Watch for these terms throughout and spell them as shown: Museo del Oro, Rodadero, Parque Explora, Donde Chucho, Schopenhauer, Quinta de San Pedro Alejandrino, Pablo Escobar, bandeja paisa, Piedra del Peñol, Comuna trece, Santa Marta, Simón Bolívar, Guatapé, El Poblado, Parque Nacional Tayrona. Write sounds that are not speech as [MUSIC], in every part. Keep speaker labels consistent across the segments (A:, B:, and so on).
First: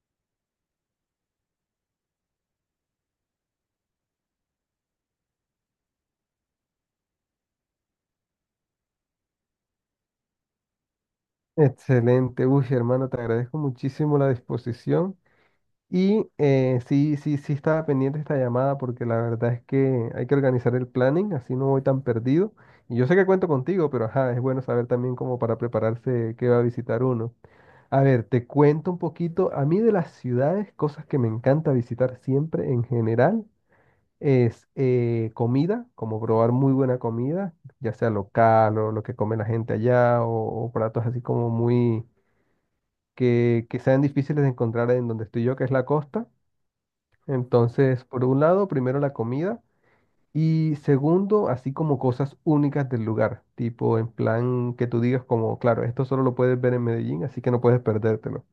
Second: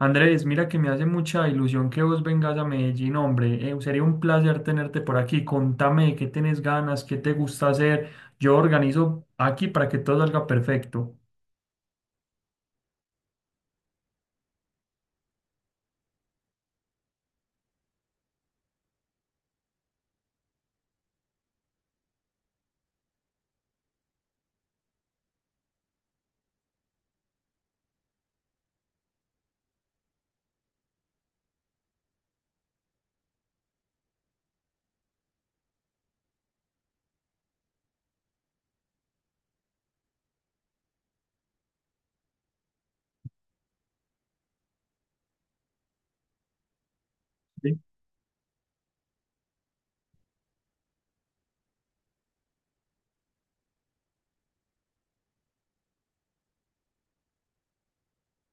A: Andrés, mira que me hace mucha ilusión que vos vengas a Medellín, hombre. Sería un placer tenerte por aquí. Contame de qué tenés ganas, qué te gusta hacer. Yo organizo aquí para que todo salga perfecto.
B: Excelente, uy, hermano, te agradezco muchísimo la disposición. Y sí, sí, sí estaba pendiente esta llamada porque la verdad es que hay que organizar el planning, así no voy tan perdido. Y yo sé que cuento contigo, pero ajá, es bueno saber también como para prepararse qué va a visitar uno. A ver, te cuento un poquito, a mí de las ciudades, cosas que me encanta visitar siempre en general, es comida, como probar muy buena comida, ya sea local o lo que come la gente allá o platos así como muy que sean difíciles de encontrar en donde estoy yo, que es la costa.
A: Sí.
B: Entonces, por un lado, primero la comida y segundo, así como cosas únicas del lugar, tipo en plan que tú digas como, claro, esto solo lo puedes ver en Medellín, así que no puedes perdértelo.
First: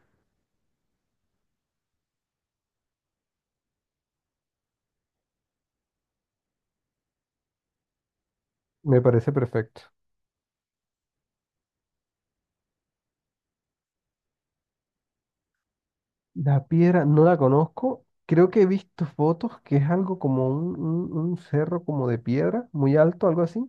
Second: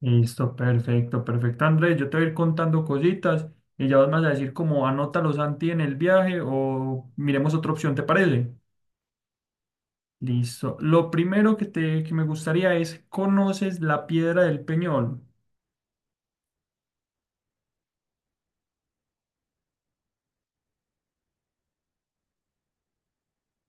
A: Listo, perfecto, perfecto, Andrés. Yo te voy a ir contando cositas y ya vos me vas a decir como anótalo Santi en el viaje o miremos otra opción, ¿te parece?
B: Me parece perfecto.
A: Listo. Lo primero que me gustaría es, ¿conoces la Piedra del Peñol?
B: La piedra no la conozco. Creo que he visto fotos que es algo como un cerro como de piedra, muy alto, algo así.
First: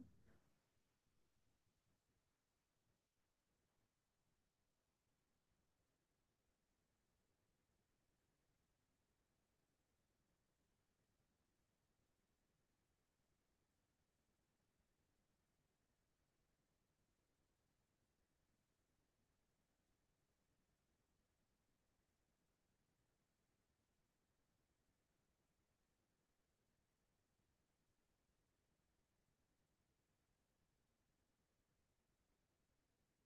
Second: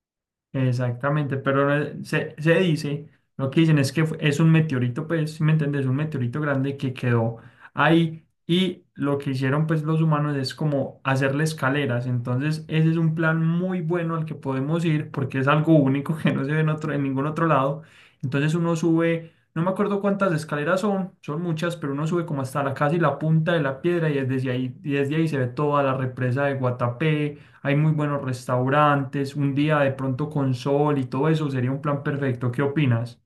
A: Exactamente, pero se dice, lo que dicen es que es un meteorito, pues, si me entiendes, un meteorito grande que quedó ahí, y lo que hicieron pues los humanos es como hacerle escaleras. Entonces ese es un plan muy bueno al que podemos ir, porque es algo único que no se ve en ningún otro lado. Entonces uno sube, no me acuerdo cuántas escaleras son, son muchas, pero uno sube como hasta la casi la punta de la piedra, y desde ahí se ve toda la represa de Guatapé. Hay muy buenos restaurantes, un día de pronto con sol y todo eso sería un plan perfecto. ¿Qué opinas?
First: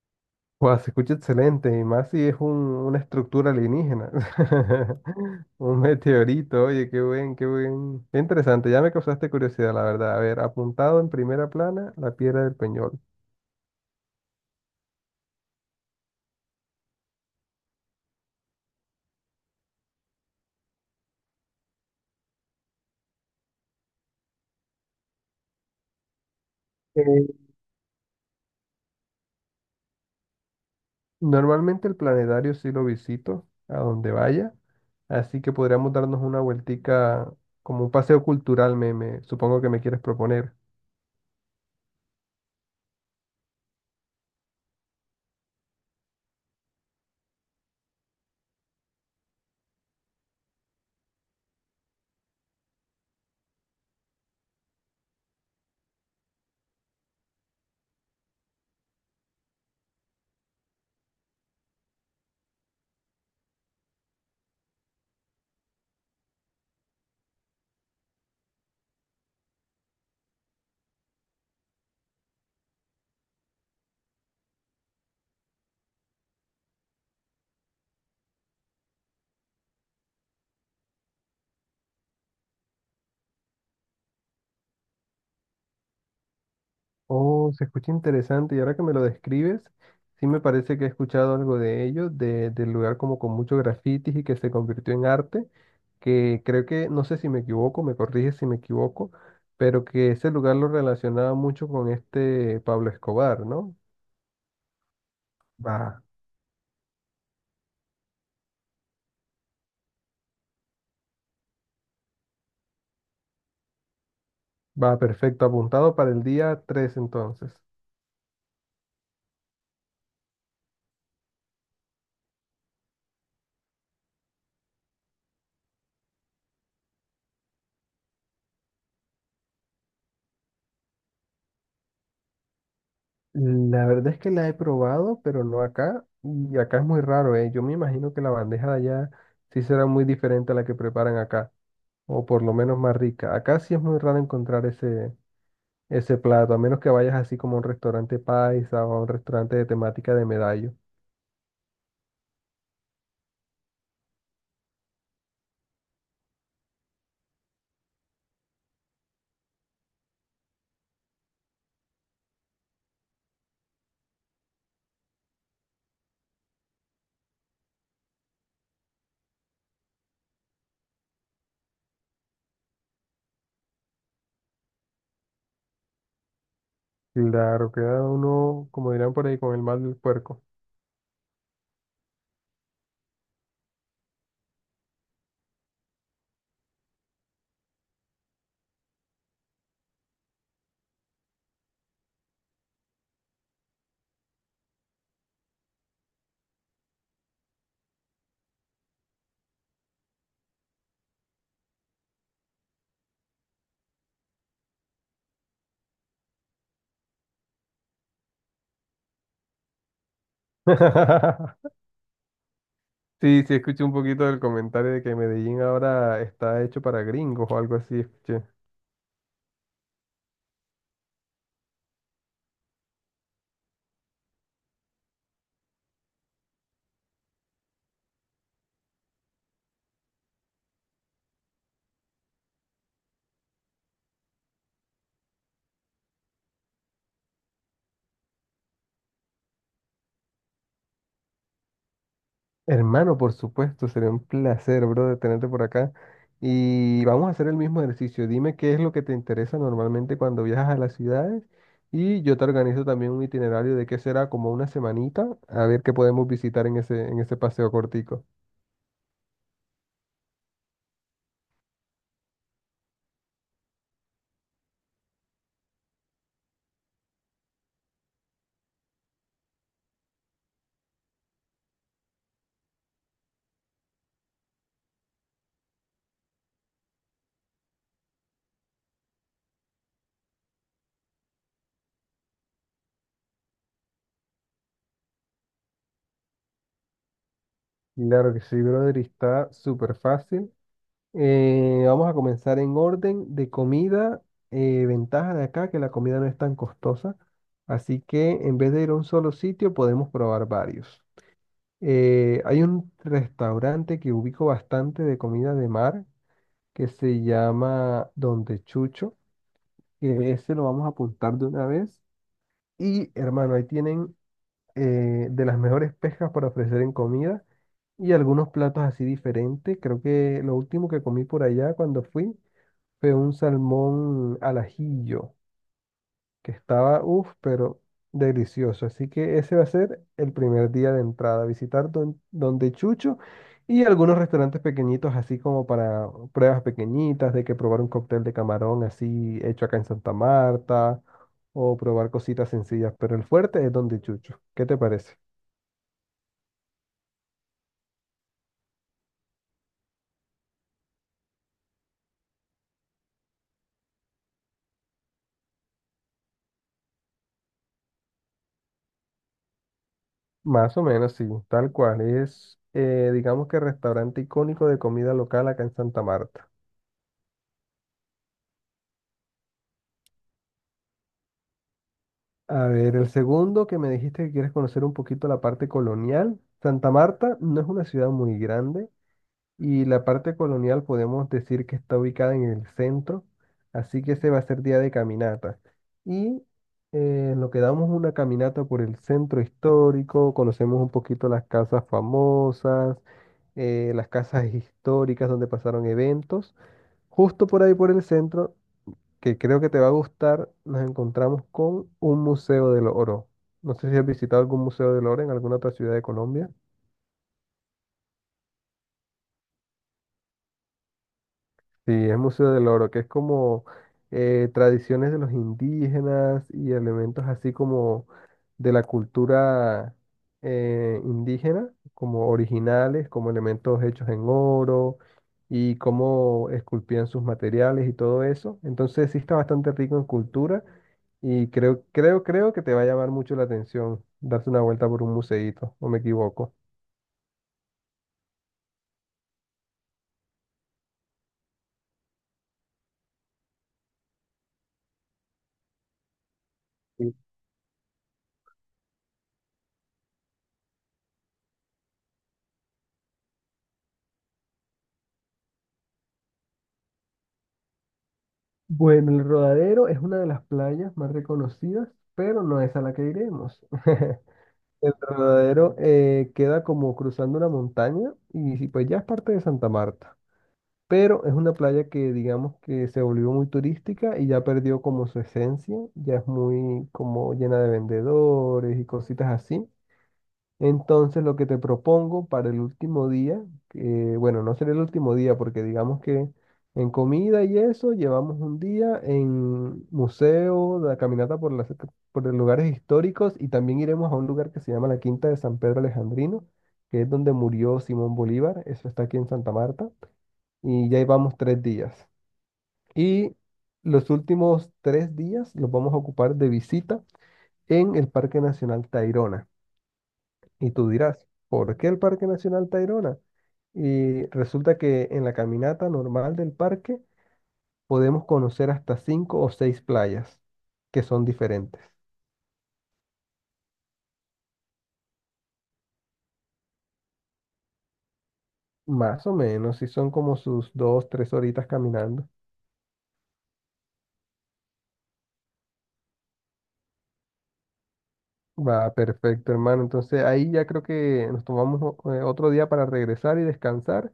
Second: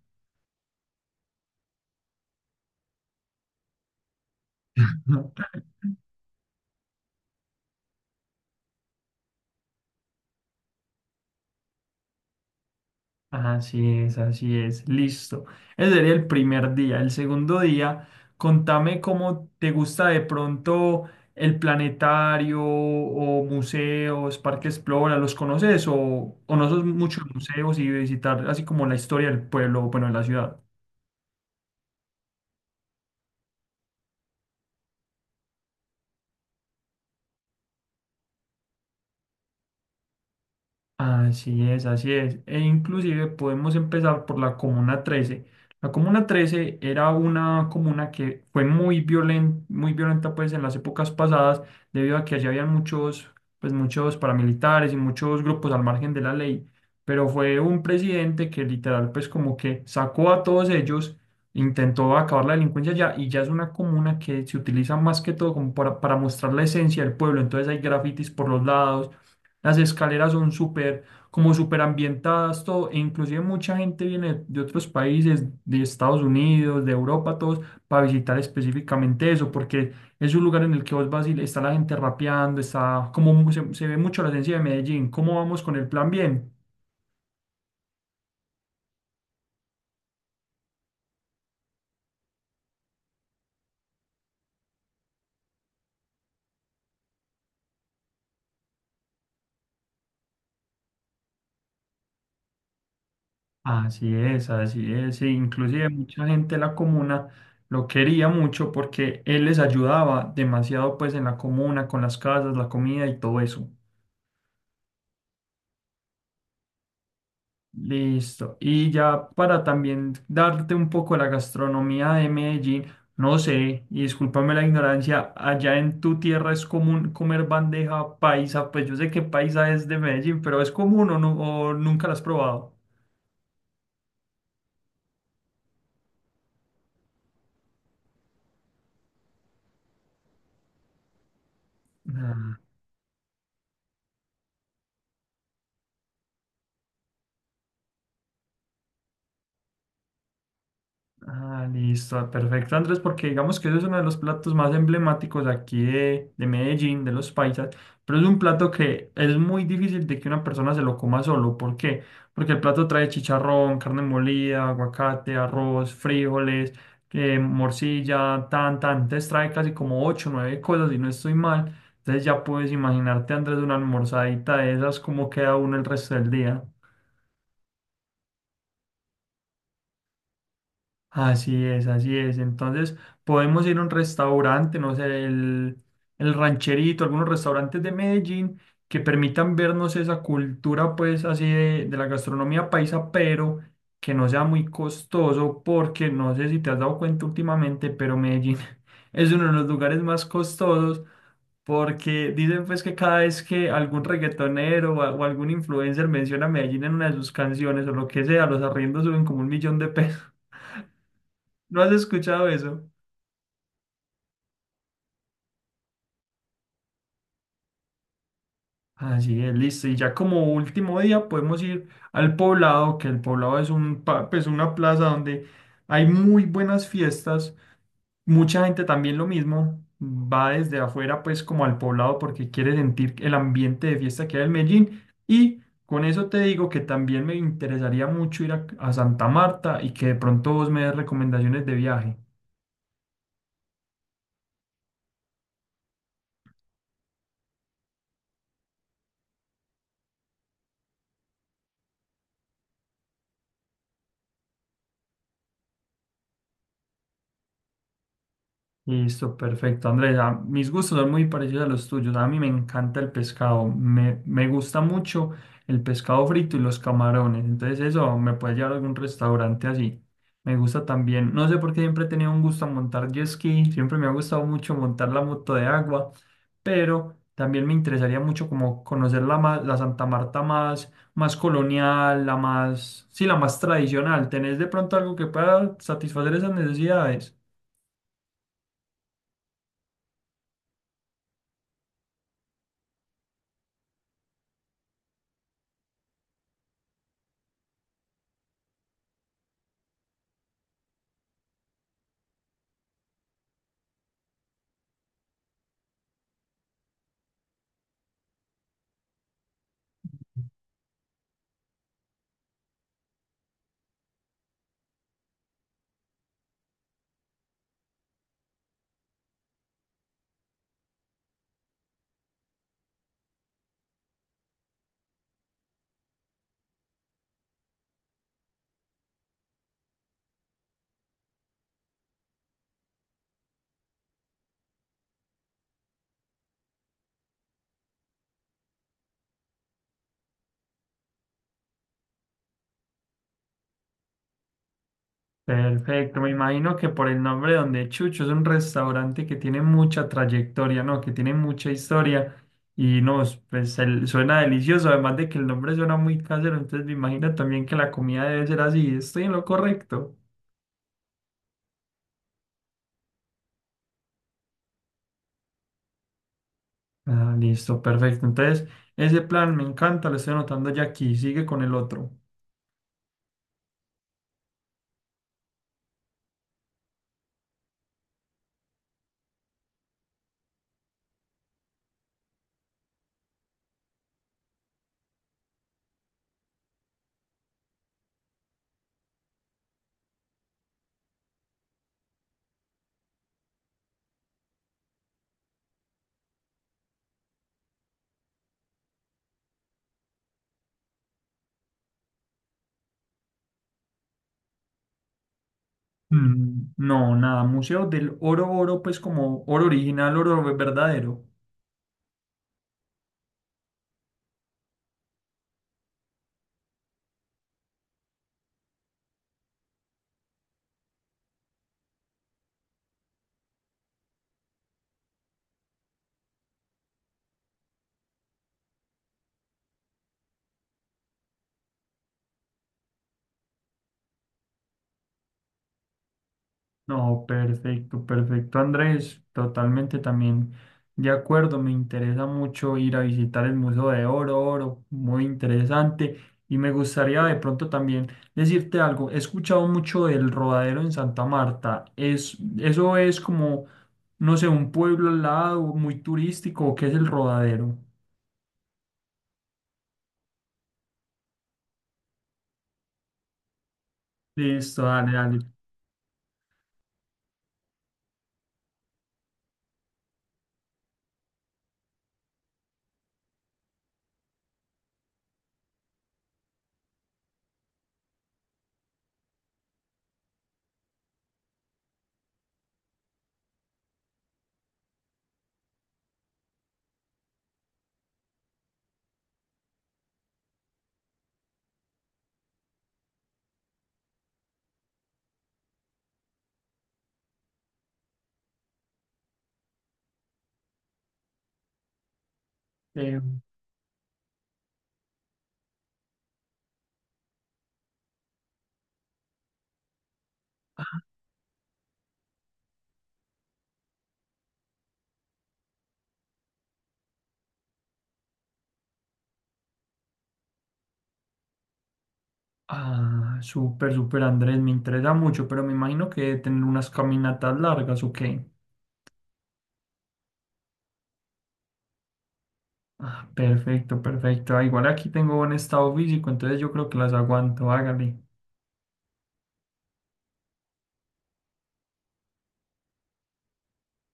B: Guau, se escucha excelente, y más si es una estructura alienígena. [LAUGHS]
A: [LAUGHS]
B: Un meteorito, oye, qué buen, qué buen. Qué interesante, ya me causaste curiosidad, la verdad. A ver, apuntado en primera plana, la Piedra del Peñol.
A: Así es, listo. Ese sería el primer día. El segundo día, contame cómo te gusta de pronto el planetario o museos, Parque Explora, ¿los conoces, o no sos mucho de
B: Eh,
A: museos y visitar así como la historia del pueblo, bueno, de la ciudad?
B: Normalmente el planetario sí lo visito a donde vaya, así que podríamos darnos una vueltica como un paseo cultural, supongo que me quieres proponer.
A: Así es, así es. E inclusive podemos empezar por la Comuna 13. La Comuna trece era una comuna que fue muy violenta pues en las épocas pasadas, debido a que allí habían muchos paramilitares y muchos grupos al margen de la ley. Pero fue un presidente que literal pues como que sacó a todos ellos, intentó acabar la delincuencia ya, y ya es una comuna que se utiliza más que todo como para mostrar la esencia del pueblo. Entonces hay grafitis por los lados, las escaleras son súper ambientadas, todo. E inclusive mucha gente viene de otros países, de Estados Unidos, de Europa, todos, para visitar específicamente eso, porque es un lugar en el que vos vas y está la gente rapeando, está como se ve mucho la esencia de Medellín. ¿Cómo vamos con el plan? Bien.
B: Oh, se escucha interesante y ahora que me lo describes, sí me parece que he escuchado algo de ello, del lugar como con muchos grafitis y que se convirtió en arte, que creo que, no sé si me equivoco, me corrige si me equivoco, pero que ese lugar lo relacionaba mucho con este Pablo Escobar, ¿no?
A: Así es, así es. Sí, inclusive
B: Va,
A: mucha gente de la comuna lo quería mucho porque él les ayudaba demasiado pues en la comuna, con las casas, la comida y todo eso.
B: va, perfecto, apuntado para el día 3 entonces.
A: Listo. Y ya para también darte un poco la gastronomía de Medellín, no sé, y discúlpame la ignorancia, allá en tu tierra es común comer bandeja paisa, pues yo sé que paisa es de Medellín, pero ¿es común, o no, o nunca la has probado?
B: La verdad es que la he probado, pero no acá, y acá es muy raro, ¿eh? Yo me imagino que la bandeja de allá sí será muy diferente a la que preparan acá, o por lo
A: Ah.
B: menos más rica. Acá sí es muy raro encontrar ese plato, a menos que vayas así como a un restaurante paisa o a un restaurante de temática de medallo.
A: Ah, listo, perfecto, Andrés, porque digamos que eso es uno de los platos más emblemáticos aquí de Medellín, de los paisas, pero es un plato que es muy difícil de que una persona se lo coma solo. ¿Por qué? Porque el plato trae chicharrón, carne molida, aguacate, arroz, frijoles, morcilla, tan, tan. Entonces trae casi como ocho, o nueve cosas, y no estoy mal. Entonces ya puedes imaginarte, Andrés, una almorzadita de esas, cómo queda uno el resto del día.
B: Claro, queda uno, como dirán por ahí, con el mal del puerco.
A: Así es, así es. Entonces, podemos ir a un restaurante, no sé, el rancherito, algunos restaurantes de Medellín que permitan vernos esa cultura, pues, así de la gastronomía paisa, pero que no sea muy costoso, porque no sé si te has dado cuenta últimamente, pero Medellín [LAUGHS] es uno de los lugares más costosos. Porque dicen pues que cada vez que algún reggaetonero o, o algún influencer menciona a Medellín en una de sus canciones o lo que sea, los arriendos suben como 1.000.000 de pesos.
B: [LAUGHS]
A: ¿No has escuchado eso?
B: Sí, sí, escuché un poquito del comentario de que Medellín ahora está hecho para gringos o algo así, escuché.
A: Así es, listo. Y ya como último día podemos ir al poblado, que el poblado es pues una plaza donde hay muy buenas fiestas. Mucha gente también lo mismo, va desde afuera pues como al poblado porque quiere sentir el ambiente de fiesta que hay en Medellín. Y con eso te digo que también me interesaría mucho ir a Santa Marta, y que de pronto vos me des recomendaciones de viaje.
B: Hermano, por supuesto, sería un placer, bro, de tenerte por acá. Y vamos a hacer el mismo ejercicio. Dime qué es lo que te interesa normalmente cuando viajas a las ciudades y yo te organizo también un itinerario de qué será como una semanita, a ver qué podemos visitar en ese paseo cortico.
A: Listo, perfecto. Andrea, mis gustos son muy parecidos a los tuyos. A mí me encanta el pescado. Me gusta mucho el pescado frito y los camarones. Entonces eso me puede llevar a algún restaurante así. Me gusta también, no sé por qué siempre he tenido un gusto a montar jet ski. Siempre me ha gustado mucho montar la moto de agua. Pero también me interesaría mucho como conocer la Santa Marta más colonial, la más, sí, la más tradicional. ¿Tenés de pronto algo que pueda satisfacer esas necesidades?
B: Claro que sí, brother, y está súper fácil. Vamos a comenzar en orden de comida. Ventaja de acá que la comida no es tan costosa, así que en vez de ir a un solo sitio podemos probar varios. Hay un restaurante que ubico bastante de comida de mar que se llama Donde Chucho, que ese lo vamos a apuntar de una vez. Y hermano, ahí tienen de las mejores pescas para ofrecer en comida y algunos platos así diferentes. Creo que lo último que comí por allá cuando fui fue un salmón al ajillo, que estaba, uff, pero delicioso. Así que ese va a ser el primer día de entrada, visitar donde Chucho y algunos restaurantes pequeñitos, así como para pruebas pequeñitas, de que probar un cóctel de camarón así hecho acá en Santa Marta, o probar cositas sencillas, pero el fuerte es donde Chucho. ¿Qué te parece?
A: Perfecto, me imagino que por el nombre Donde Chucho es un restaurante que tiene mucha trayectoria, ¿no? Que tiene mucha historia y no, pues suena delicioso, además de que el nombre suena muy casero, entonces me imagino también que la comida debe ser así. ¿Estoy en lo correcto?
B: Más o menos, sí, tal cual. Es, digamos que restaurante icónico de comida local acá en Santa Marta.
A: Ah, listo, perfecto. Entonces, ese plan me encanta, lo estoy anotando ya aquí, sigue con el otro.
B: A ver, el segundo que me dijiste que quieres conocer un poquito la parte colonial. Santa Marta no es una ciudad muy grande y la parte colonial podemos decir que está ubicada en el centro, así que ese va a ser día de caminata. Y lo que damos una caminata por el centro histórico, conocemos un poquito las casas famosas, las casas históricas donde pasaron eventos. Justo por ahí por el centro que creo que te va a gustar, nos encontramos con un museo del oro. No sé si has visitado algún museo del oro en alguna otra ciudad de Colombia.
A: Mm, no, nada, Museo del Oro Oro, pues como oro original, oro verdadero.
B: Sí, es Museo del Oro, que es como tradiciones de los indígenas y elementos así como de la cultura indígena, como originales, como elementos hechos en oro y cómo esculpían sus materiales y todo eso. Entonces sí está bastante rico en cultura y creo que te va a llamar mucho la atención darse una vuelta por un museíto, o me equivoco.
A: No, perfecto, perfecto, Andrés, totalmente también de acuerdo, me interesa mucho ir a visitar el Museo de Oro, Oro, muy interesante, y me gustaría de pronto también decirte algo, he escuchado mucho del Rodadero en Santa Marta, es, eso es como, no sé, un pueblo al lado muy turístico, ¿o qué es el Rodadero?
B: Bueno, el Rodadero es una de las playas más reconocidas, pero no es a la que iremos. [LAUGHS]
A: Listo,
B: El
A: dale, dale.
B: Rodadero queda como cruzando una montaña y sí, pues ya es parte de Santa Marta, pero es una playa que digamos que se volvió muy turística y ya perdió como su esencia, ya es muy como llena de vendedores y cositas así. Entonces, lo que te propongo para el último día, bueno, no será el último día porque digamos que en comida y eso llevamos un día en museo, la caminata por las, por los lugares históricos y también iremos a un lugar que se llama la Quinta de San Pedro Alejandrino, que es donde murió Simón Bolívar, eso está aquí en Santa Marta, y ya llevamos 3 días.
A: Eh,
B: Y los últimos 3 días los vamos a ocupar de visita en el Parque Nacional Tayrona. Y tú dirás, ¿por qué el Parque Nacional Tayrona? Y resulta que en la caminata normal del parque podemos conocer hasta cinco o seis playas que son diferentes.
A: ah, súper, súper, Andrés, me interesa mucho, pero me imagino que debe tener unas caminatas largas, ¿o qué?
B: Más o menos, si son como sus 2, 3 horitas caminando.
A: Ah, perfecto, perfecto. Ah, igual aquí tengo buen estado físico, entonces yo creo que las aguanto. Hágale.
B: Va, perfecto, hermano. Entonces ahí ya creo que nos tomamos otro día para regresar y descansar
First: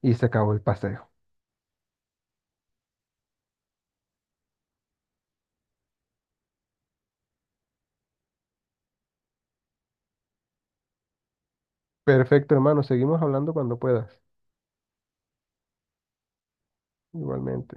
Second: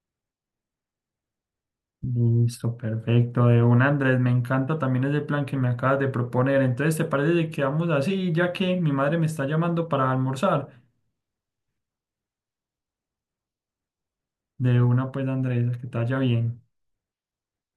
B: y se acabó el paseo.
A: Listo, perfecto. De un Andrés, me encanta también ese plan que me acabas de proponer. Entonces, ¿te parece que quedamos así, ya que mi madre me está llamando para almorzar?
B: Perfecto, hermano. Seguimos hablando cuando puedas.
A: De una, pues, Andrés, que te vaya bien.
B: Igualmente.